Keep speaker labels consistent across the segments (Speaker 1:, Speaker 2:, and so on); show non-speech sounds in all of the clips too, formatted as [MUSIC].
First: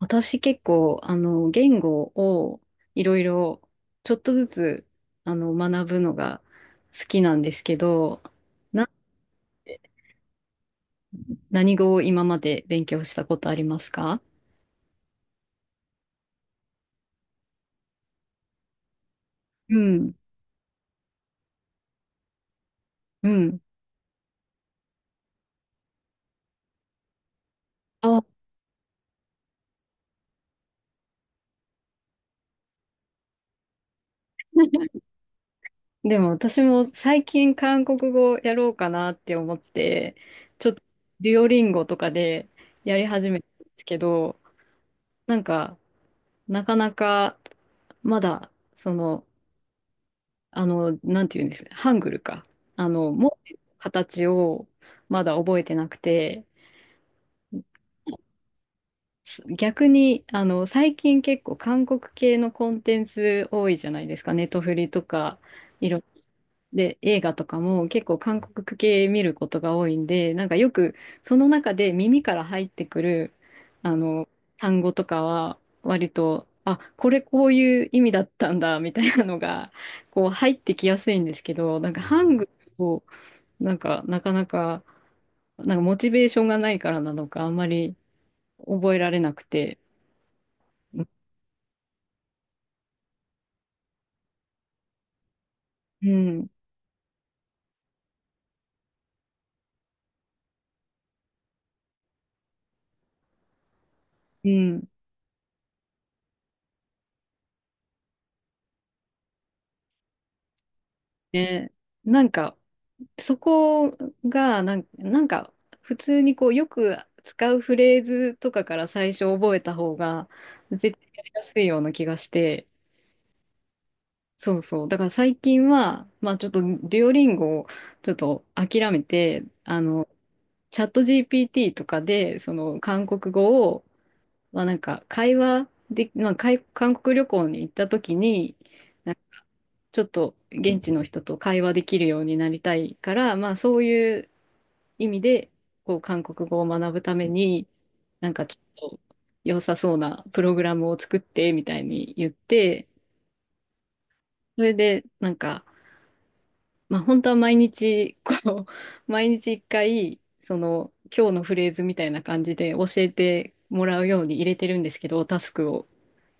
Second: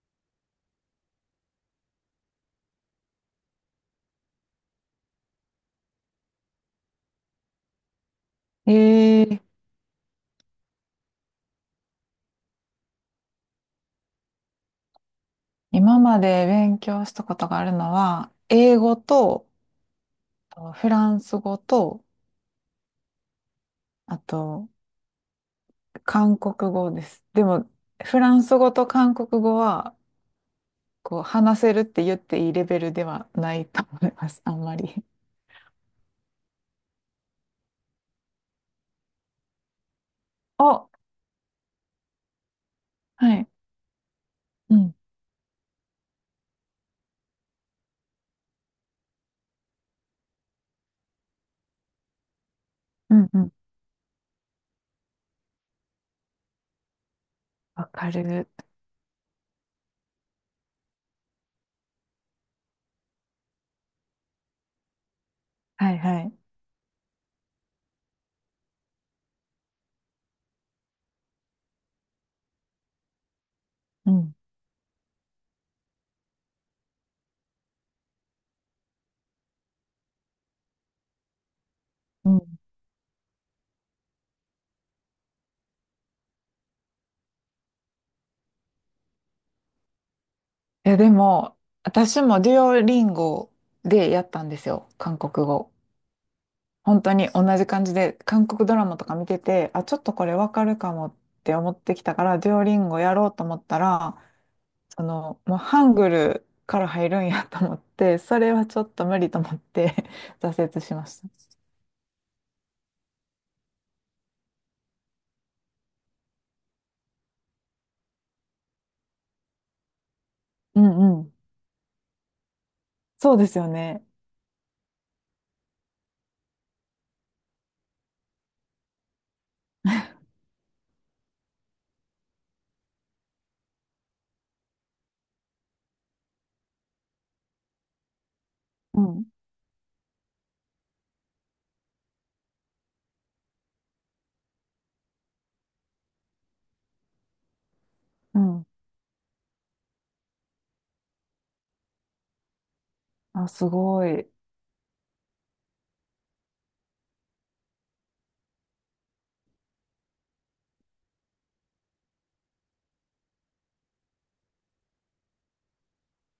Speaker 1: 私結構、言語をいろいろちょっとずつ、学ぶのが好きなんですけど、な、
Speaker 2: えー、
Speaker 1: 何語を今まで勉強したことありますか？
Speaker 2: 今まで勉強したことがあるのは、英語と、
Speaker 1: うん、
Speaker 2: フランス語と、
Speaker 1: うん。
Speaker 2: あと、韓国語です。でも、フラ
Speaker 1: あ、
Speaker 2: ンス語と韓国語は、こう、話せるって言っていいレベルではないと思います、[LAUGHS] あんま
Speaker 1: [LAUGHS]
Speaker 2: り。
Speaker 1: でも私も最近韓国語やろうかなって思って、ちょっ
Speaker 2: お、
Speaker 1: とデュオリンゴとかでやり始
Speaker 2: は
Speaker 1: めた
Speaker 2: い。
Speaker 1: んですけど、
Speaker 2: うん。
Speaker 1: なんか、なかなかまだ、その、なんていうんです、ハングルか。
Speaker 2: うん
Speaker 1: 文
Speaker 2: うん。
Speaker 1: 字の形をまだ覚えてなくて、
Speaker 2: わかる。
Speaker 1: 逆に、最近結構韓国系のコンテンツ多いじゃないですか。ネトフリとか、い
Speaker 2: はい
Speaker 1: ろ
Speaker 2: はい。
Speaker 1: で、映画とかも結構韓国系見ることが多いんで、なんかよくその中で耳から入ってくる、あ
Speaker 2: う
Speaker 1: の、
Speaker 2: ん。
Speaker 1: 単語とかは割と、あ、これこういう意味だったんだ、みたいなのが、こう入ってきやすいんですけど、なんかハ
Speaker 2: う
Speaker 1: ン
Speaker 2: ん。い
Speaker 1: グルを、なんかなかなか、なんかモチベーションがないからなのか、あんまり覚えられなくて。
Speaker 2: や、
Speaker 1: うん
Speaker 2: でも、私もデュオリンゴでやったんですよ、韓国語。
Speaker 1: うん。
Speaker 2: 本当に同じ感じで、韓国ドラマとか見てて、あ、ちょっとこれわかるかもって思ってきたから、デュオリンゴやろうと思ったら、もうハングルから入るんやと思って、それはちょっと無理と思って [LAUGHS] 挫折しました。
Speaker 1: ね。なんか、そこが、なんか、普通にこう、よく使うフレーズとかから最初覚えた方が、
Speaker 2: う
Speaker 1: 絶対
Speaker 2: んう
Speaker 1: やり
Speaker 2: ん。
Speaker 1: やすいような気がして。
Speaker 2: そうですよね。
Speaker 1: そうそう。だから最近は、まあちょっと、デュオリンゴをちょっと諦めて、チャット GPT とかで、その、韓国語を、まあなんか、会話で、まあ、韓国旅行に行った時に、
Speaker 2: うん。
Speaker 1: ちょっと現地の人と会話できるようになりたいから、まあそういう意味で、こう韓国語を学ぶために、なん
Speaker 2: う
Speaker 1: かちょ
Speaker 2: ん。
Speaker 1: っと良さそうなプログラムを作ってみたいに言って、
Speaker 2: あ、すごい。
Speaker 1: それでなんか、まあ本当は毎日、こう、[LAUGHS] 毎日一回、その今日のフレーズみたいな感じで教えてもらうように入れてるんですけど、タスクを。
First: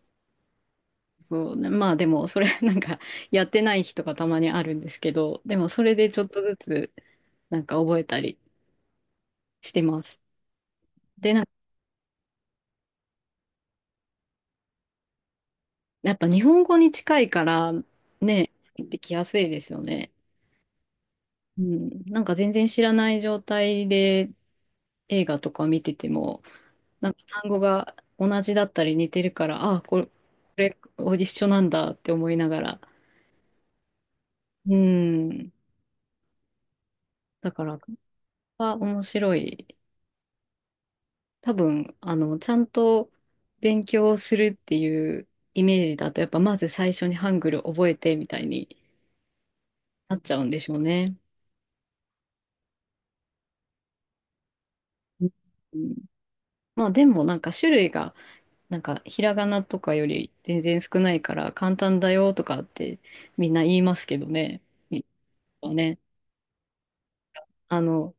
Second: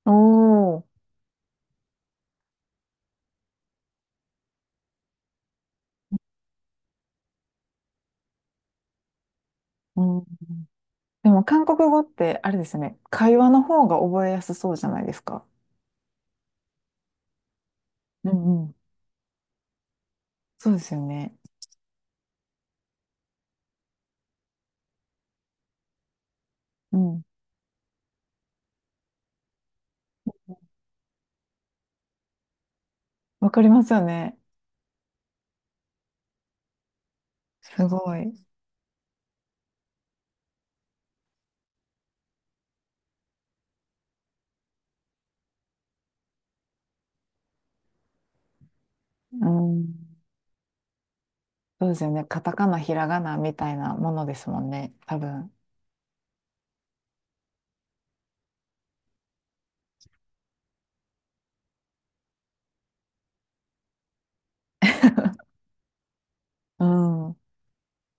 Speaker 2: おー。
Speaker 1: そうね。まあでも、それ [LAUGHS] なんかやってない日とかたまにあるんですけど、でもそれでちょっとずつなんか覚えたりしてま
Speaker 2: う
Speaker 1: す。
Speaker 2: ん。で
Speaker 1: で、な
Speaker 2: も
Speaker 1: んか
Speaker 2: 韓国語ってあれですよね。会話の方が覚えやすそうじゃないですか。
Speaker 1: やっぱ日本語に近いから
Speaker 2: う
Speaker 1: ね、
Speaker 2: んうん。
Speaker 1: 入ってきやすいですよね。
Speaker 2: そうですよね。
Speaker 1: うん。なんか全然知らない状態で映画とか見てても、
Speaker 2: う
Speaker 1: なんか
Speaker 2: ん。
Speaker 1: 単語が同じだったり似てるから、ああ、れ、これ一緒なんだって思いながら。
Speaker 2: わかりますよね。
Speaker 1: うん。だから、
Speaker 2: すごい。
Speaker 1: 面白い。多分、ちゃんと勉強するっていうイメージだと、やっぱまず最初にハングル覚えてみたいに
Speaker 2: うん。
Speaker 1: なっちゃうんでしょうね。
Speaker 2: そうですよね。カタカナ、ひらがなみたいなものですもんね。多分。
Speaker 1: うん。まあでもなんか種類が、なんかひらがなとかより全然少ないから簡単だよとかってみんな言いますけどね。いね。
Speaker 2: うん。う
Speaker 1: あの、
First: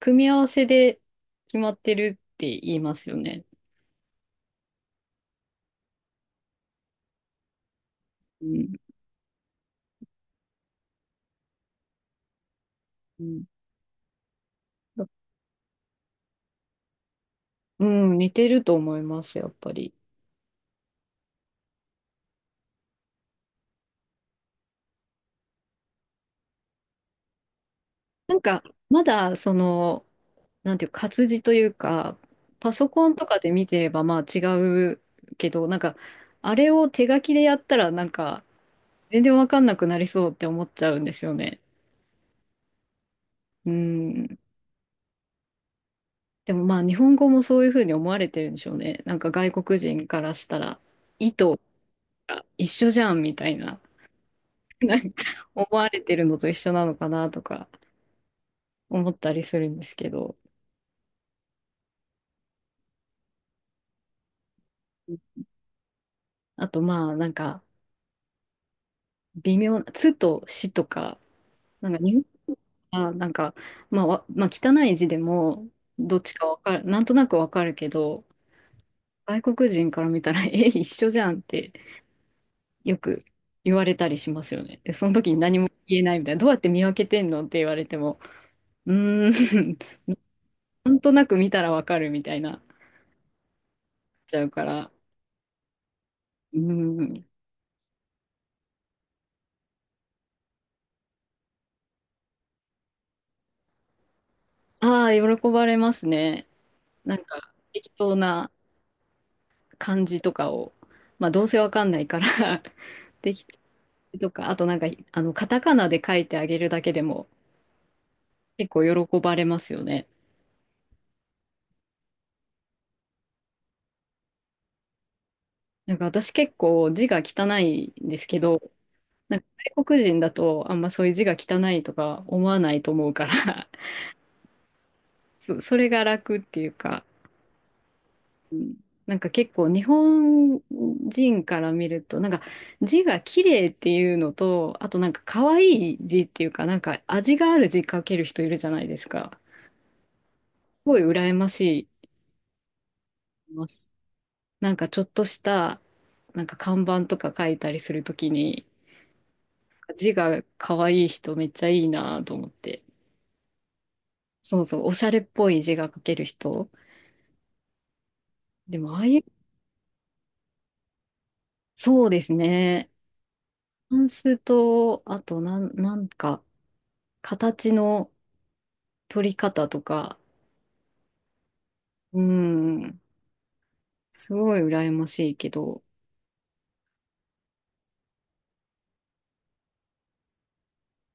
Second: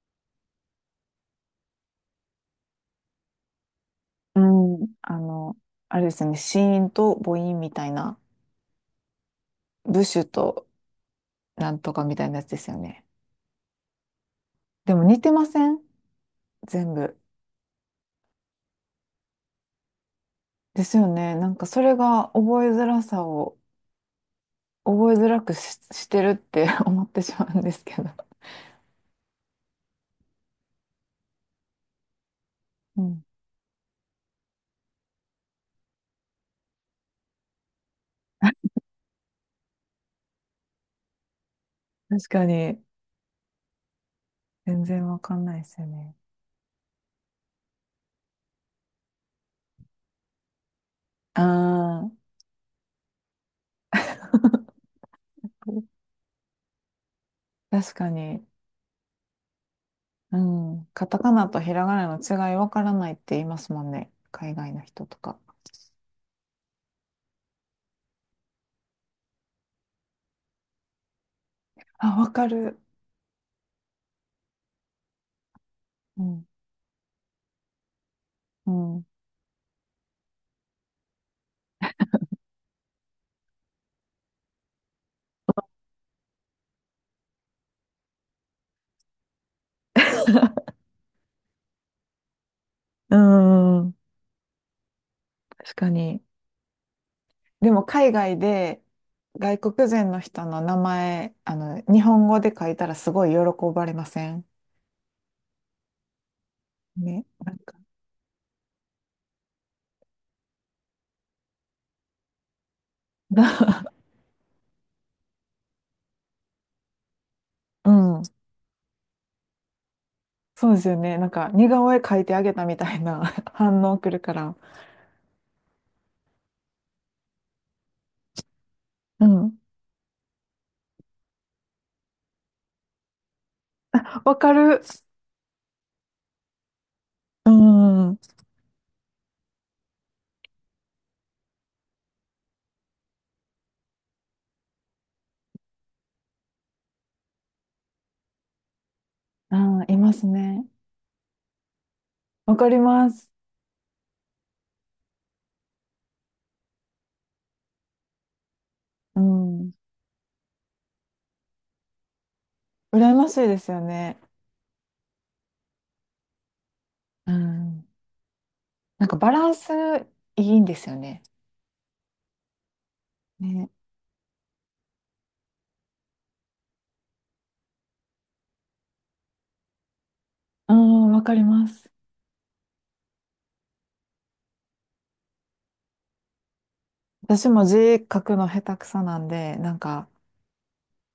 Speaker 1: 組み合わせで決まってるって言いますよね。
Speaker 2: ん。あれですよね。子音と母音みたいな。
Speaker 1: うん。
Speaker 2: 部首となんとかみたいなやつですよね。
Speaker 1: うん、
Speaker 2: でも似てません全部。
Speaker 1: うん似てると思います、やっぱり。
Speaker 2: ですよね。なんかそれが覚えづらさを覚えづらくし、してるって [LAUGHS] 思ってしまうんですけど。
Speaker 1: なんか、まだ、その、なんていうか、活字というか、パソ
Speaker 2: う
Speaker 1: コン
Speaker 2: ん。
Speaker 1: とかで見てれば、まあ違うけど、なんか、あれを手書きでやったら、なんか、全然わかんなくなりそうって思っちゃうんですよね。
Speaker 2: 確かに。
Speaker 1: うん。
Speaker 2: 全然わかんないですよね。
Speaker 1: でもまあ、日本語もそういうふうに思われてるんでしょうね。なんか、外国人からしたら、意
Speaker 2: あ
Speaker 1: 図
Speaker 2: あ。
Speaker 1: が一緒じゃん、みたいな、[LAUGHS]
Speaker 2: [LAUGHS]
Speaker 1: なんか思われてるのと一緒なのかな、とか、
Speaker 2: 確かに。
Speaker 1: 思ったりするんですけど。
Speaker 2: うん。カタカナとひらがなの違いわからないって言いますもんね。海外の人とか。
Speaker 1: あと、まあ、なんか、微妙な、つとしとか、なんか
Speaker 2: あ、
Speaker 1: 日
Speaker 2: わかる。
Speaker 1: 本はなんか、まあ、まあ、汚い字でもどっ
Speaker 2: う
Speaker 1: ちか
Speaker 2: ん。
Speaker 1: わかる、なんとなくわかるけど、
Speaker 2: うん。う
Speaker 1: 外国人から見たら、[LAUGHS] え、一緒じゃんってよく言われたりしますよね。で、その時に何も言えないみたいな、どうやって見分けてんのって言われても、うーん、[LAUGHS] なんとなく見たらわかるみたいな、
Speaker 2: ーん。
Speaker 1: ちゃうから、
Speaker 2: 確かに。
Speaker 1: うーん、
Speaker 2: でも海外で外国人の人の名前、日本語で書いたらすごい喜ばれません
Speaker 1: ああ、喜ばれますね。なん
Speaker 2: ね。な
Speaker 1: か
Speaker 2: んか、
Speaker 1: 適当な感じとかを、まあ、どうせわかんないから [LAUGHS] 適
Speaker 2: [LAUGHS]
Speaker 1: とか、あとなんか、カタカナで書いてあげるだけでも
Speaker 2: うん。
Speaker 1: 結構喜ばれますよね。
Speaker 2: そうですよね。なんか似顔絵描いてあげたみたいな [LAUGHS] 反応くるから。
Speaker 1: なんか私結構字が汚いんですけど、
Speaker 2: う
Speaker 1: なんか
Speaker 2: ん。
Speaker 1: 外国人だとあんまそういう字が汚いとか思わないと思うから
Speaker 2: わかる。
Speaker 1: [LAUGHS] それが楽っていうか、
Speaker 2: うん。
Speaker 1: うん。なんか結構日本人から見ると、なんか字が綺麗っていうのと、あとなんか可愛い字っていうか、なんか味がある字書ける人いるじゃないですか。す
Speaker 2: あー、いますね。
Speaker 1: ごい羨まし
Speaker 2: わかります。
Speaker 1: い。なんかちょっとした、なんか看板とか書いたりするときに、
Speaker 2: うん。
Speaker 1: 字が可愛い人めっちゃいいなと思って。
Speaker 2: 羨ましいですよね。
Speaker 1: そうそう、おしゃれっぽい字が書ける人。
Speaker 2: うん。
Speaker 1: でも、ああ
Speaker 2: なんか
Speaker 1: いう、
Speaker 2: バランスいいんですよね。
Speaker 1: そうですね。
Speaker 2: ね。
Speaker 1: タンスと、あと、なんか、形の取り方とか、
Speaker 2: うん、わかります。
Speaker 1: うん、すごい羨ましいけど、
Speaker 2: 私も字書くの下手くそなんで、なんか、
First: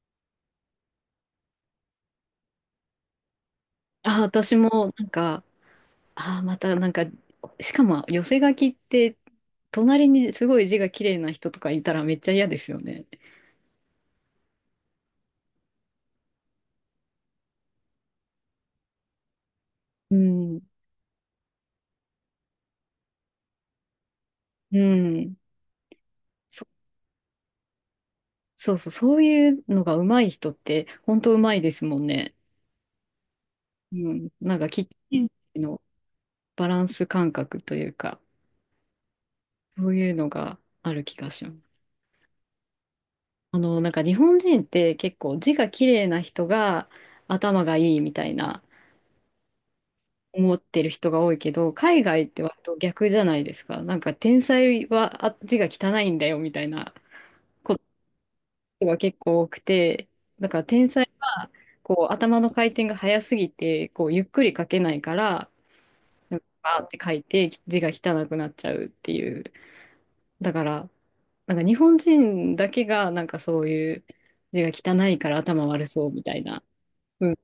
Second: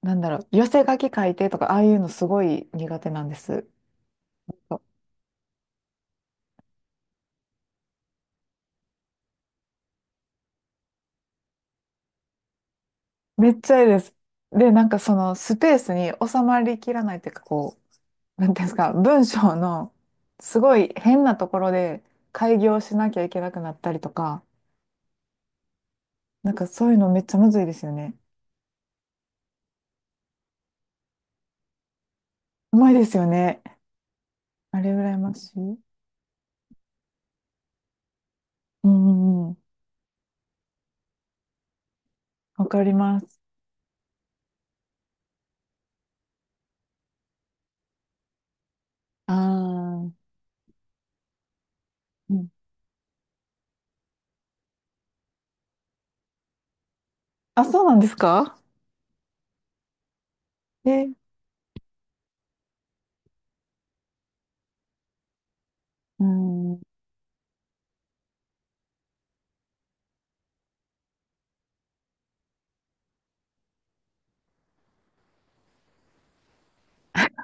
Speaker 2: なんだろう、寄せ書き書いてとか、ああいうのすごい苦手なんです。
Speaker 1: あ、私も、なんか、あ、また、なんか、しかも、寄せ書きって、隣にすごい字が綺麗な人とかいたらめっちゃ嫌ですよね。
Speaker 2: めっちゃいいです。で、なんかそのスペースに収まりきらないっていうか、なんていうんですか、文章の
Speaker 1: う
Speaker 2: す
Speaker 1: ん、
Speaker 2: ごい変なところで改行しなきゃいけなくなったりとか、
Speaker 1: うん。
Speaker 2: なん
Speaker 1: そ、
Speaker 2: かそういうのめっちゃむずいですよね。
Speaker 1: そうそう、そういうのが上手い人って、本当上手いですもんね。
Speaker 2: うまいですよね。
Speaker 1: うん。なんか、
Speaker 2: あ
Speaker 1: キッ
Speaker 2: れ羨
Speaker 1: チ
Speaker 2: まし
Speaker 1: ン
Speaker 2: い。
Speaker 1: のバランス感覚というか、
Speaker 2: うんうん、
Speaker 1: そういうのがある気がします。
Speaker 2: わかります。
Speaker 1: なんか日本人って結構字が綺麗な人が頭がいいみたいな
Speaker 2: ああ、
Speaker 1: 思ってる人が多いけど、海外っ
Speaker 2: う
Speaker 1: て
Speaker 2: ん、
Speaker 1: 割と逆じゃないですか。なんか天才は字が汚いんだよみたいな。
Speaker 2: あ、そうなんですか。
Speaker 1: 人が結構多くて、だから天才
Speaker 2: え、
Speaker 1: はこう頭の回転が速すぎてこうゆっくり書けないから、
Speaker 2: う
Speaker 1: なんかバ
Speaker 2: ん、
Speaker 1: ーって書いて字が汚くなっちゃうっていう。だからなんか日本人だけがなんかそういう字が汚いから頭悪そうみたいな。うん、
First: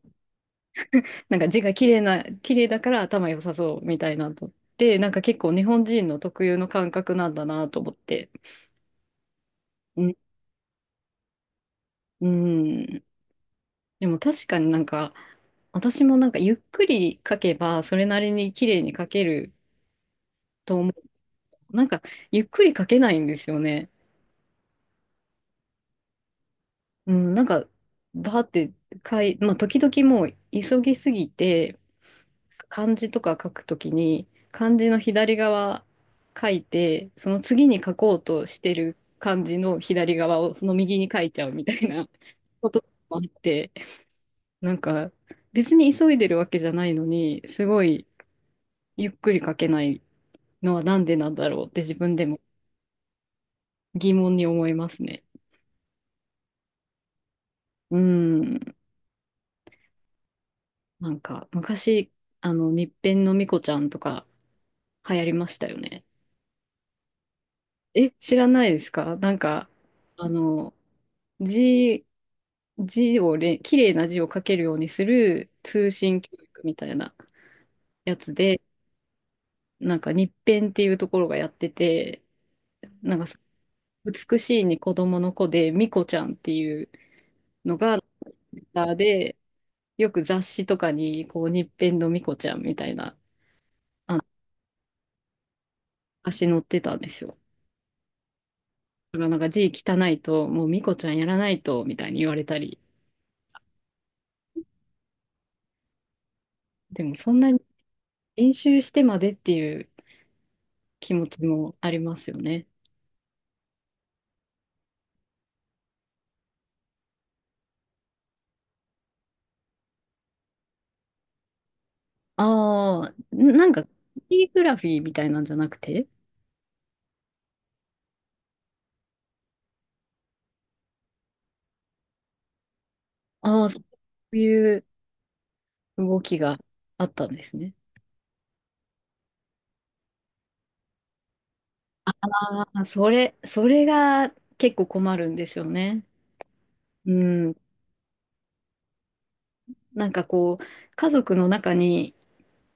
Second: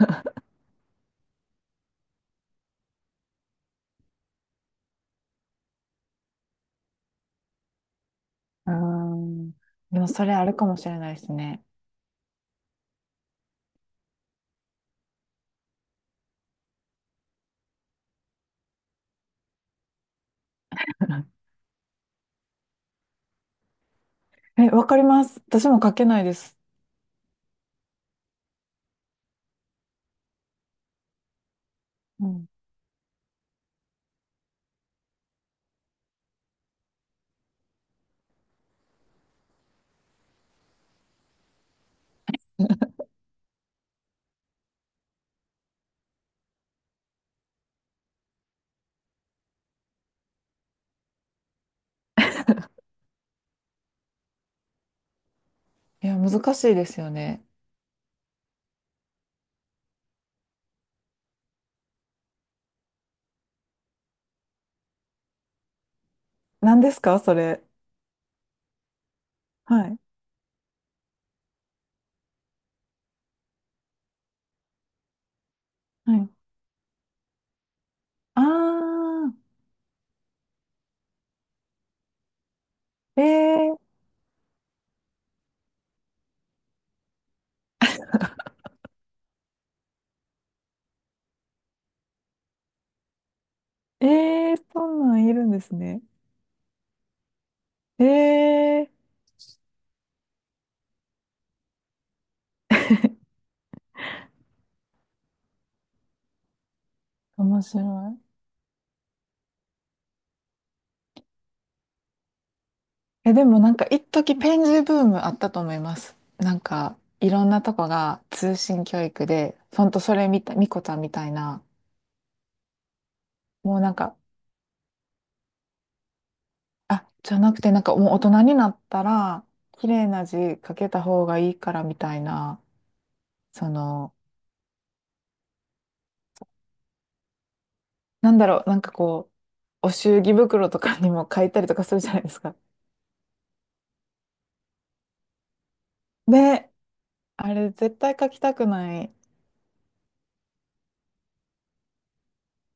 Speaker 1: なんか字が綺麗だから頭良さそうみたいなとって、なんか結構日本人の特有の感覚なんだなと思って。
Speaker 2: あー。で
Speaker 1: う
Speaker 2: も
Speaker 1: ん。
Speaker 2: それあるかもしれないですね。
Speaker 1: うんでも確かになんか、私もなんかゆっくり書けば、それなりに綺麗に書けると思
Speaker 2: [LAUGHS]
Speaker 1: う。なんか、ゆっくり書けないんですよね。
Speaker 2: え、わかります。私も書けないです。
Speaker 1: うん、なんか、バーってまあ、時々もう急ぎすぎて、
Speaker 2: うん。
Speaker 1: 漢字とか書くときに、漢字の左側書いて、その次に書こうとしてる漢字の左側をその右に書いちゃうみたいな [LAUGHS] こともあって、なんか、別に急いでるわけじゃないのに、すごいゆっくり書けないのはなんでなんだろうって自分でも疑問に思いますね。
Speaker 2: いや、難しいですよね。
Speaker 1: うん。なんか、昔、日編のみこちゃんとか流行りましたよね。
Speaker 2: 何ですかそれ。
Speaker 1: え、知らないですかなんか、
Speaker 2: はい。
Speaker 1: あの、字、字を綺麗な字を書けるようにする通
Speaker 2: は
Speaker 1: 信
Speaker 2: い。
Speaker 1: 教育みたいなやつで、
Speaker 2: あ
Speaker 1: なんか日編っていうところがやってて、なん
Speaker 2: あ、
Speaker 1: か、
Speaker 2: えー、
Speaker 1: 美しいに子供の子で、みこちゃんっていうのが、ツイッターで、よく雑誌とかに、こう、日編のミコちゃんみたいな
Speaker 2: えー、そんなんいるんですね。
Speaker 1: 足載ってたんですよ。
Speaker 2: えー、
Speaker 1: だからなんか字汚いと、もうミコちゃんやらないと、みたいに言われたり。でもそんなに
Speaker 2: 面白い。
Speaker 1: 練習してまでっていう気持ちもありますよね。
Speaker 2: え、でもなんか一時ペン字ブームあったと思います。なんかいろんなとこが通信教育で、ほんとそれみたい、みこちゃんみたいな、
Speaker 1: ああ、なん
Speaker 2: もう
Speaker 1: か、
Speaker 2: なんか、
Speaker 1: キーグラフィーみたいなんじゃなくて、
Speaker 2: あ、じゃなくてなんかもう大人になったら、綺麗な字書けた方がいいからみたいな、
Speaker 1: あ
Speaker 2: そ
Speaker 1: あ、そ
Speaker 2: の、
Speaker 1: ういう動きがあったんですね。
Speaker 2: なんだろう、なんか、お祝儀袋とかにも書いたりとかするじゃないですか。
Speaker 1: ああ、それが結構困るんですよね。
Speaker 2: で、
Speaker 1: う
Speaker 2: あ
Speaker 1: ん。
Speaker 2: れ絶対書きたくない。
Speaker 1: なんかこう、家族の中に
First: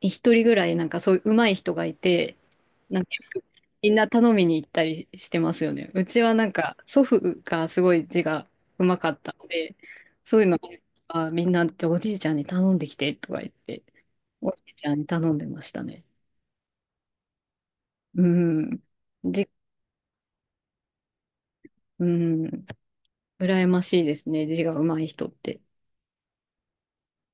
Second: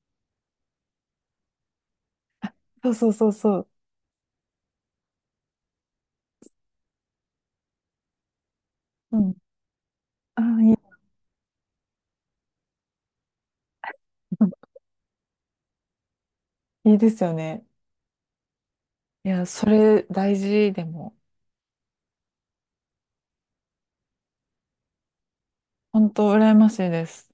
Speaker 1: 一人ぐらいなんかそういう上手い人がいて、
Speaker 2: そう
Speaker 1: なん
Speaker 2: そ
Speaker 1: か
Speaker 2: うそうそう。
Speaker 1: みんな頼みに行ったりしてますよね。うちはなんか祖父がすごい字が上手か
Speaker 2: う
Speaker 1: った
Speaker 2: ん。
Speaker 1: ので、そう
Speaker 2: あ
Speaker 1: いうの
Speaker 2: あ、い
Speaker 1: はみんなおじいちゃんに頼んできてとか言って、おじいちゃんに頼んでましたね。
Speaker 2: い、いいですよね。
Speaker 1: うん。
Speaker 2: いや、
Speaker 1: じ、
Speaker 2: それ大事でも。
Speaker 1: うん。羨ましいですね。字が上手い人って。
Speaker 2: 本当羨ましいです。